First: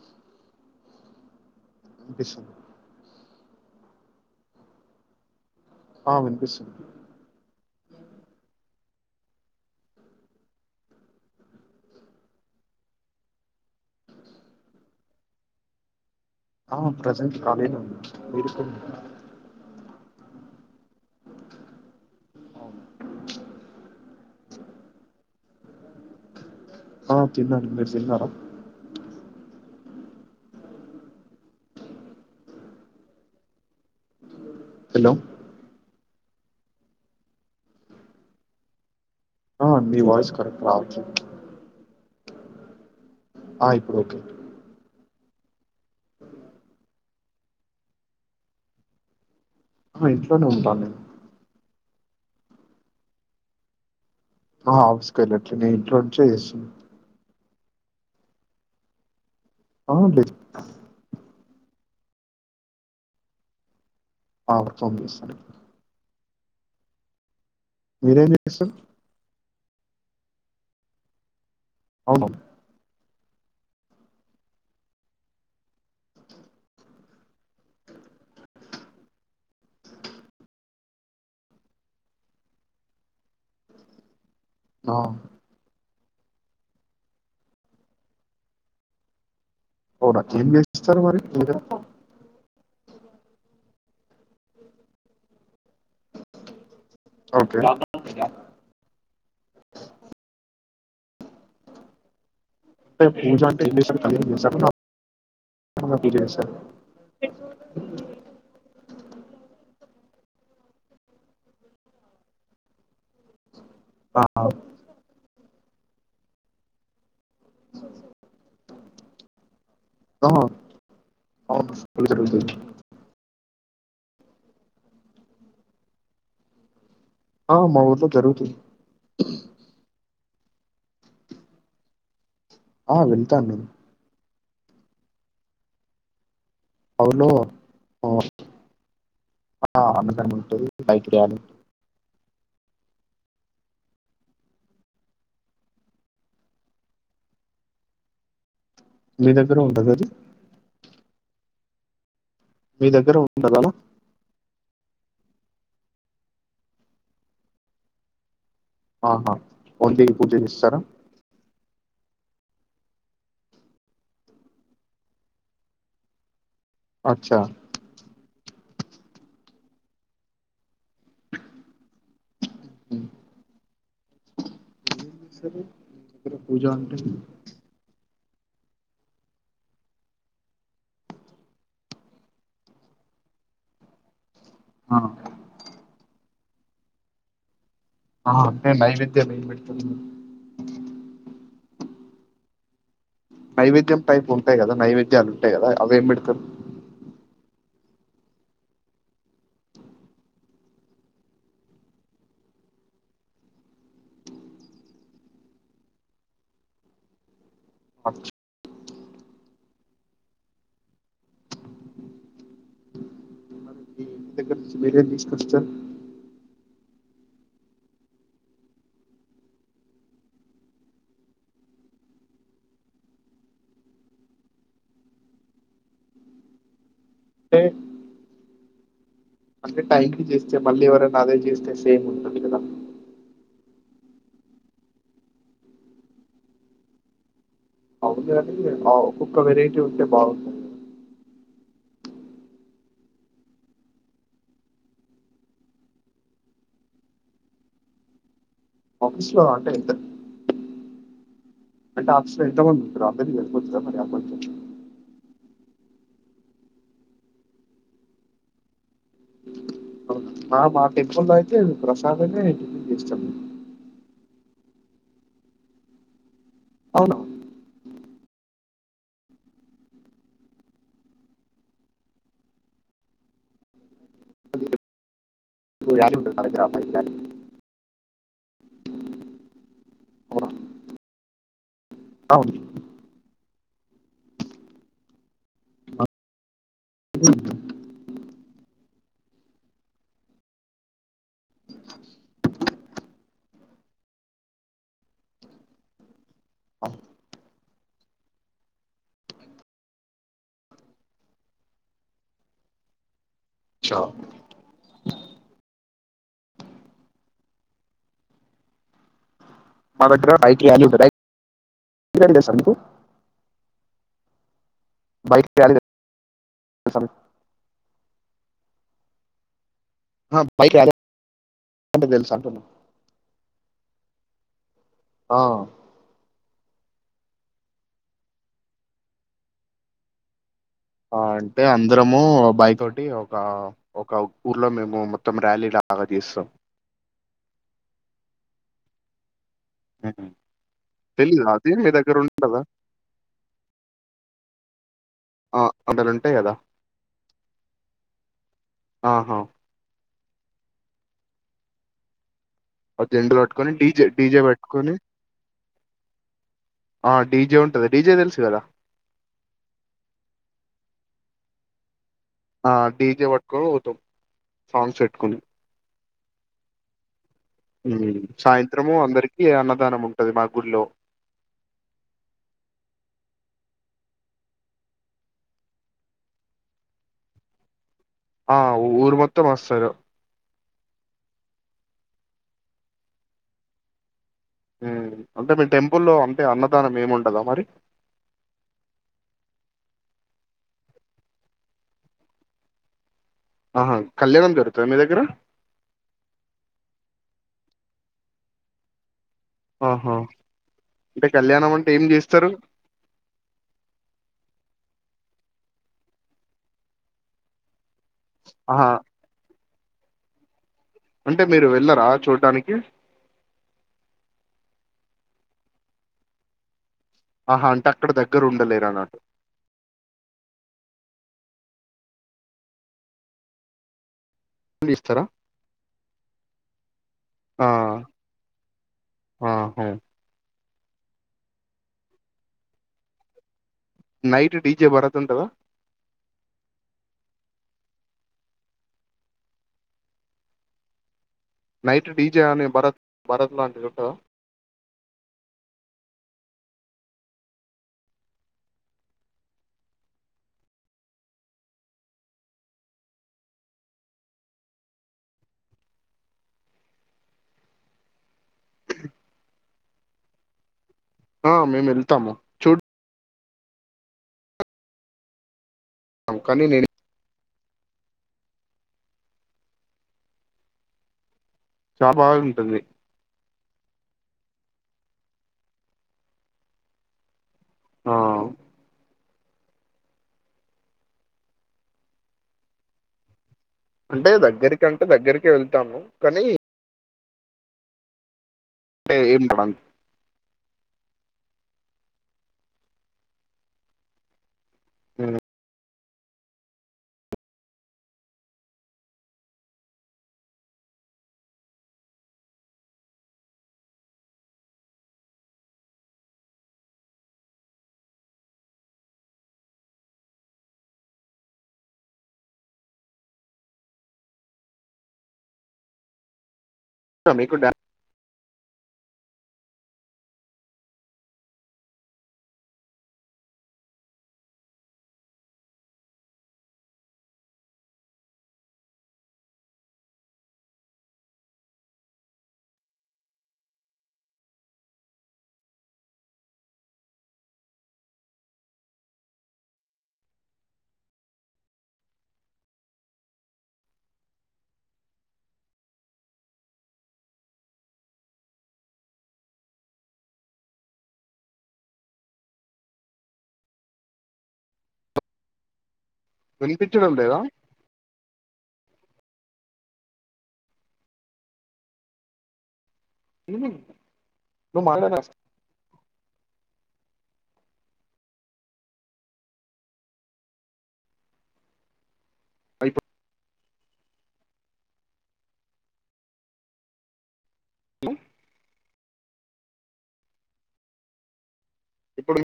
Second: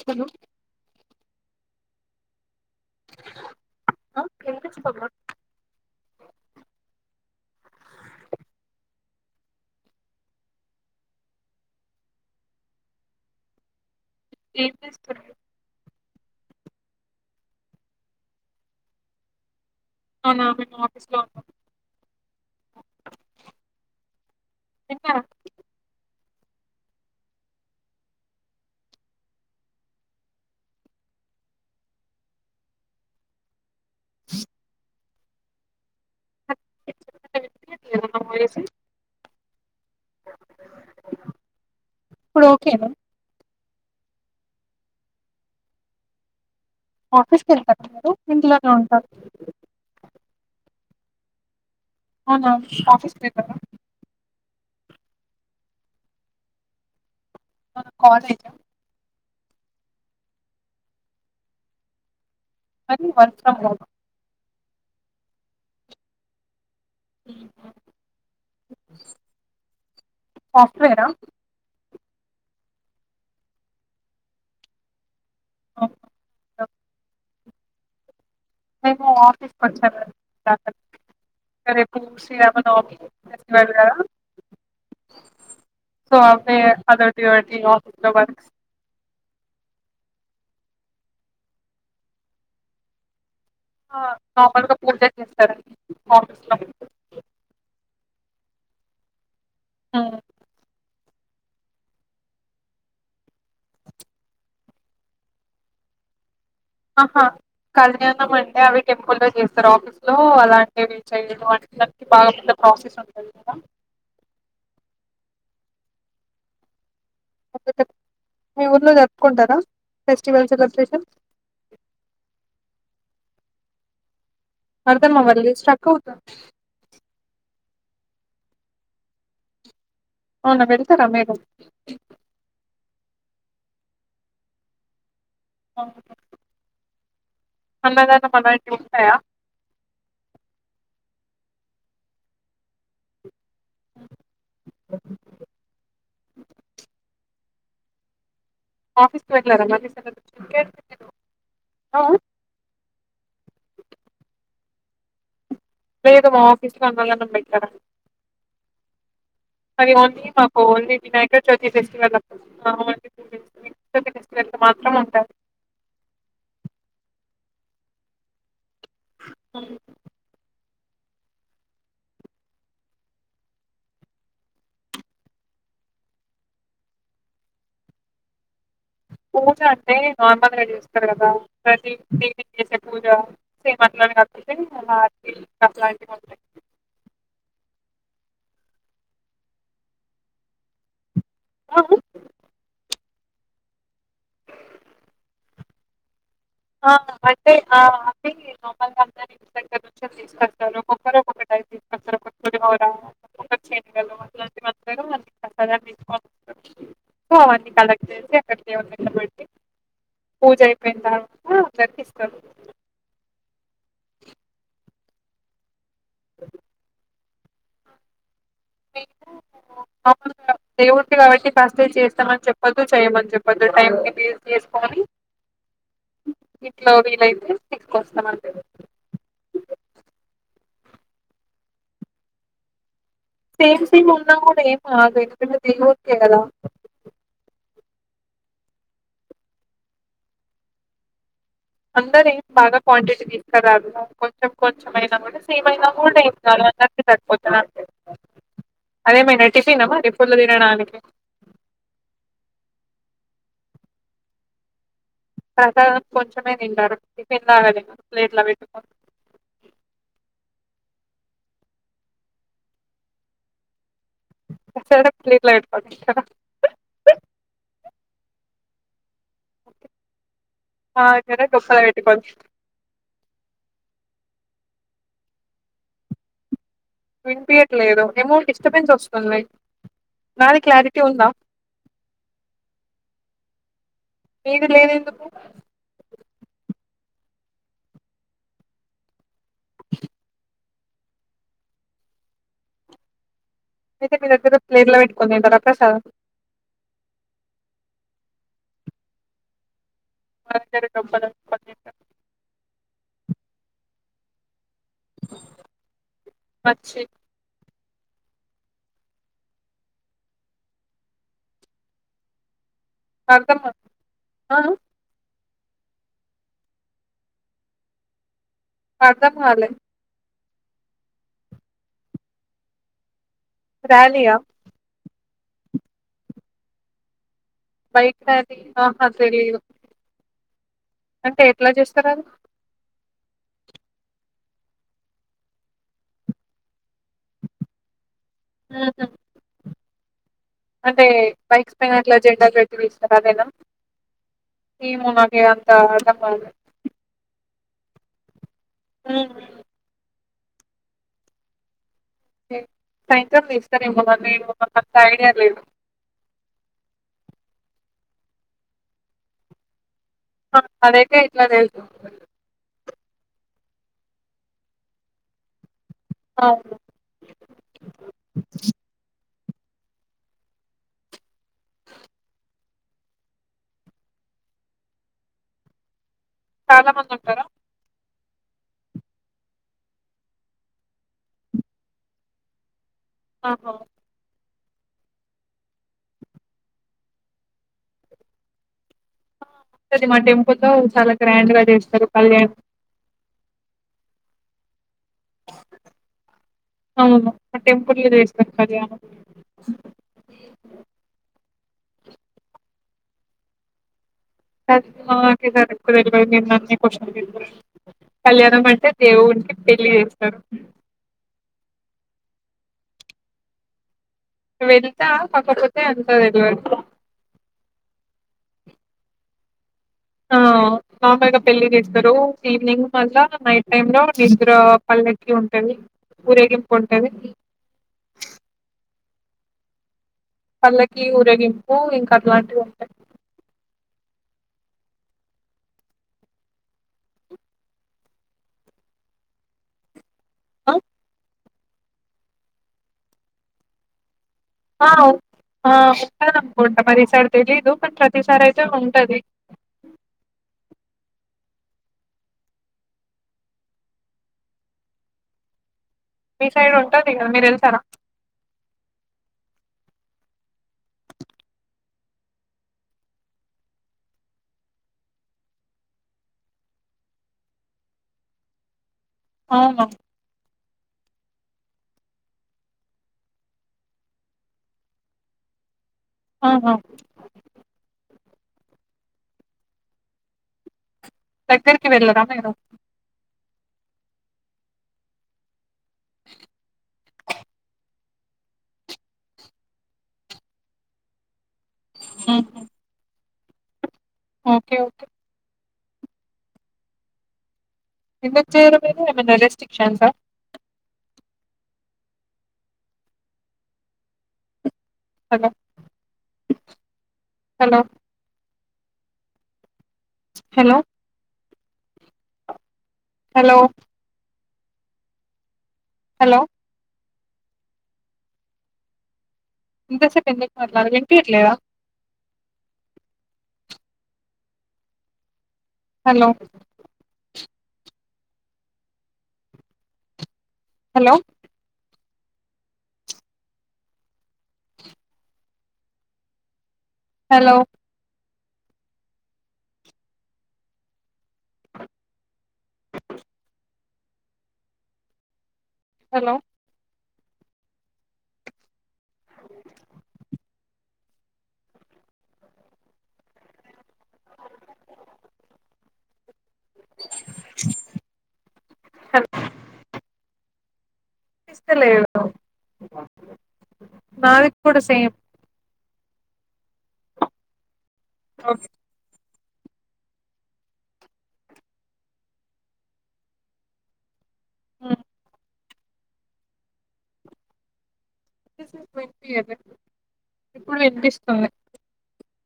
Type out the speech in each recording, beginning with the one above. Hello వినిపిస్ ఆ వినిపిస్తోందా ఆ వినుపిస్ ఇన్పిస్తోంది ఆ ప్రెజెంట్ కాలీ నే ఉన్నా మీరు [unintelligible] అవునా మేము ఆఫీస్లో ఉన్నాం తిన్నా ఆ తిన్నాను మీరు దిన్నార హలో సి మీ వయిస్ కరెక్ట్ రావట్లే ఇప్పుడు ఓకే నా ఆ ఇప్పుడు ఓకే ఆఫీస్కి వెళ్తారు మీరు ఇంట్లోనే ఉంటార ఇంట్లోనే ఉంటా నేను అవునా ఆఫీస్ కి వెళ్ళరా ఆ అస్కల్ట్లే నేను ఇంట్లోనుంచే చేస్ కాలేజా అవుండి [unintelligible] వర్క్ ఫ్రమ్ హోమ్ [unintelligible] హ్మ్ మీరేం చేస్తారు సాఫ్ట్వేరా అవును ఓ మేము ఆఫీస్కి వచ్చా [unintelligible] రేపు శ్రీరామ నవమి ఫెస్టివల్ గదా నొ సో అవే అదోటీఇదోటి ఆఫీస్లో వర్క్ అవునా ఏం చేసిస్తారు మరి మీరు నార్మల్గా పూజ చేస్తారండి ఆఫీస్ లో ఓకే ఉమ్ అంటే పూజ అంటే పూజ [inaudible] ఆహా కల్నినా మండే అవి టెంపల్ వ సార్ ఆఫీస్లో అలాంటివి చేయి అందరికి బాగా పెద్ద ప్రాసెస్ ఉంటది కదా ఆ అ మీ ఊర్లో జరుపుకుంటారా ఆ ఫెస్టివల్ సెలబ్రేషన్ అవును పూజ జరుగుతుంది అర్థమవ్వలే స్టాక్ అవుతుంది ఆ మా ఊలో జరురుతు అవునా పెడతారా మేడం ఆ విటంది అఓ అవును ఉంటాయా అ [unintelligible] అ ఆఫీస్ కి మీ దగ్గర పోయినారా ఉంటద అది [unintelligible] ఆహా మీ దగ్గర ఉండాలమా లేదు మా ఆ ఆఫీసు లో అందరు అన్నం పేటి ఆహా అది ఓన్లీ పూజ మాకు చేస్తారా ఓన్లీ వినాయక చ ఈ ఫెస్టివల్ ఫెస్టివల్ మాత్రం ఉంట అచ్చా స పూజా అంటే పూజ అంటే నార్మల్గా చేస్తారు కదా ప్రతి దేవిని చేసే పూజ సేట్ల ఆ ఇ కలా అ అంటే నైవేద్యం ఏం పెడతారు ఆ నైవేద్యం టైప్ ఉంటాయి కదా నైవేద్యాలు ఉంటాయి కదా అవే ఏమి పెడతారు అంటే ఆ అమల్గా అంద దగ్గర నుంచి తీసుకొస్తారు ఒక్కొక్కరు ఒక్కొక్కటి తీసుకొస్తారు ఒక్కరగలు అలాంటివి తీకో అవన్నీ కలెక్ట్ అచ్చా. చేసి అక్కడిడ ఎబట్టి పూజ అయిపోయిన తారు [unintelligible] ఇ [unintelligible] ఏం తీసుకొస్తారు అ అ దవు కాబట్టి ఫస్ట్ డే చేస్తామని చెప్పొద్దు చేయమని చెప్పద్దు టైంకి వేస్ చేసుకని గలో వీలయితే అంటే తీసుకొస్తాం అం అంటే టైంకి చేస్తే మళ్ళీ ఎవరైనా అదే చేస్తే సేమ్ ఉంటుంది కదా మ్ ఉన్నా కూడా ఏయి కాదు ఎట్లైనా దేవుడికి కదా అవును అడి ఒక్కొక్క వెరైటీ ఉంటే బాగుంది అందర ఏం బాగా క్వాంటిటీ తీసుకురాదు కొంచెం కొంచెంమయినా కూడా సేమ్ అయినా హోల్డ్ అయి అందరిక సరిపోతున్నా ఆఫీస్ లో అంటే ఎతారు అంటే ఆఫీస్ లో ఎంతమందిరు అందరి కు మరి పడుతు ప్రసాదం కొంచెమే తింటారు టిఫిన్ లాగాలి ప్లేట్లా పెట్టుకని ఆ మా టెంపుల్ లో అయితే ప్రసాదమే చేస్తా [unintelligible] అవును ఆక్కడ గఫాల పెటిపో [unintelligible] వినిపియట్లేదు ఏమో డిస్టబెన్స్ వస్తుంది. నాది క్లారిటీ ఉందా అవును మీది లేదెందుకు మ్మ్ అయితే మీ దగ్గర ప్లేట్లో పెట్టుకొని తింటారా ప్రసాదం మా దగ్గర డోప్పలు లో తింటం అచ్చా పచ్చి మాదగ్గర హైక్వానీ ఉంటది హైక్వ అంటే తెలుసా మీకు అర్ధం కాలేదు ఆ ఆ బైక్ ర్యాలీ అంటే తెలుసా మీకు అర్ధం కాలే ఆ బైక్ ర్యాలీ అంటే తెలుసా మీకు ర్యాలీ ఆ ఆ బైక్ ర్యాలీ ఆహా తెలియదు ఆ అంటే అందరము బైక్ తోటి ఒక ఒక ఊర్లో మేము మొత్తం ర్యాలీలాగా చేస్తాం ఆఆ మ్మ్. అంటే తెలీదా అది బైక్స్ మీ దగ్గర పైనట్లా జెండా ఉంటదా? పెట్టి తీస్తారు అదేనా ఏమో నాకు ఆ, అంత అందులో ఉంటాయి అర్థంకాలే కదా ఆహా మ్ ఆ జెండులు సైకిల్ పట్టుకొని తీస్తారెమో డీజే కానీ డీజే మా కంత పెట్టుకొని ఐడియా లేదు డిజే తెలుసు కదా ఆ అదైతే ఇట్లా తెలుసు ఆ డీజే పట్టుకొని పోతాం సాంగ్స్ పెట్టుకుని అవునా మ్ సాయంత్రము అందరికి ఏ అన్నదానం ఉంటది మా ఊరిలో చాలా మంది ఉంటారా ఆ ఊరు మొత్తం వస్తారు ఆహా మ్ అంటే మీ టెంపుల్లో అంటే అన్నదానం ఏముండదా మరి ఆ, ఉంటది మా టెంపుల్ లో చాలా గ్రాండ్ గా చేస్తారు కళ్యాణ్ ఆహా కళ్యాణం జరుపు తా మీ దగ్గర టెంపుల్లో వేస్తా అది ఆ ఆహా అంటే కళ్యాణమండ అంటే ఏం చేస్తారు సార్ మాకే సరిగ్గా తెలువదు మిమ్మల్ని క్వషన్ కళ్యాణం అంటే ఆహా దేవుణా పెళ్లి చేస్తర్ అంటే మీరు వెళ్ళరా చూడ్డానికి వెళ్తా కాకపోతే అంతది వెలివారు ఆహా అంటే అక్కడ దగ్గర ఉండలేరు అన్నట్టు ఆ మా అమ్మయిగా పెళ్లిి చేసేస్తారు ఈవినింగ్ మళ్ళ నైట్ టైమ్ లో వీగ్గ్ రా ఇస్తారా పల్లెక్కి ఉంటది ఊరేగింపు ఉంటది ఆహుం పల్లకి ఊరేగింపు ఇంకా అట్లాంటివి ఉంటాయి నైట్ డిజే భరత్ [inaudible] ఆ నైట్ డీజే అనే భరత్ భరత్ లాంటిది ఉంటదా అ ఆ ఉంటది అనుకుంటా మరీసారి తెలీదు ప ప్రతిసారి అయితే ఉంటది మీ సైడ్ ఉంటది గద మీరేఎల్తారా ఆ మేము వెళ్తాము చూడు అవు కాని నేను అవునా చాల్ బాగుం ఉంటుంది హ హ ఆ దగ్గరికి వెళ్ళరా మీరు అంటే దగ్గరి కంటే దగ్గరికి వెళ్ తాము కనీ టే ఏయిమ్ [inaudible] ఉహు అ మ్ ఎందుకు చేయిరు మీరు ఏమన్నా రెస్టిక్ [inaudible] సా hello hello hello hello hello ఆ మీక్ కూడా ఇంత సేపు ఎందుకు అట్లా [inaudible] వినిపియ్యట్లేదా హలో హలో హెలో హెలో అ కనిపించడం లేదా టర్ విన్ పిస్తా లేదు ఉహు నువ్వు మాట్లడే [inaudible] ఆ ఓకె అ మూ ఇంత సేపు వినిపియ్యలే ఇప్పుడు వినిపిస్తుంది ఇప్పుడు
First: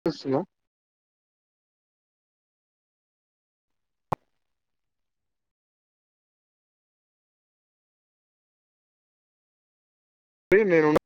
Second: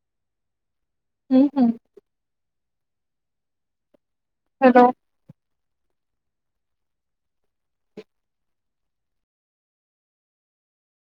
వినిపిస్తుందా ఉ హుమ్ హలో అది నేను ఉన్నా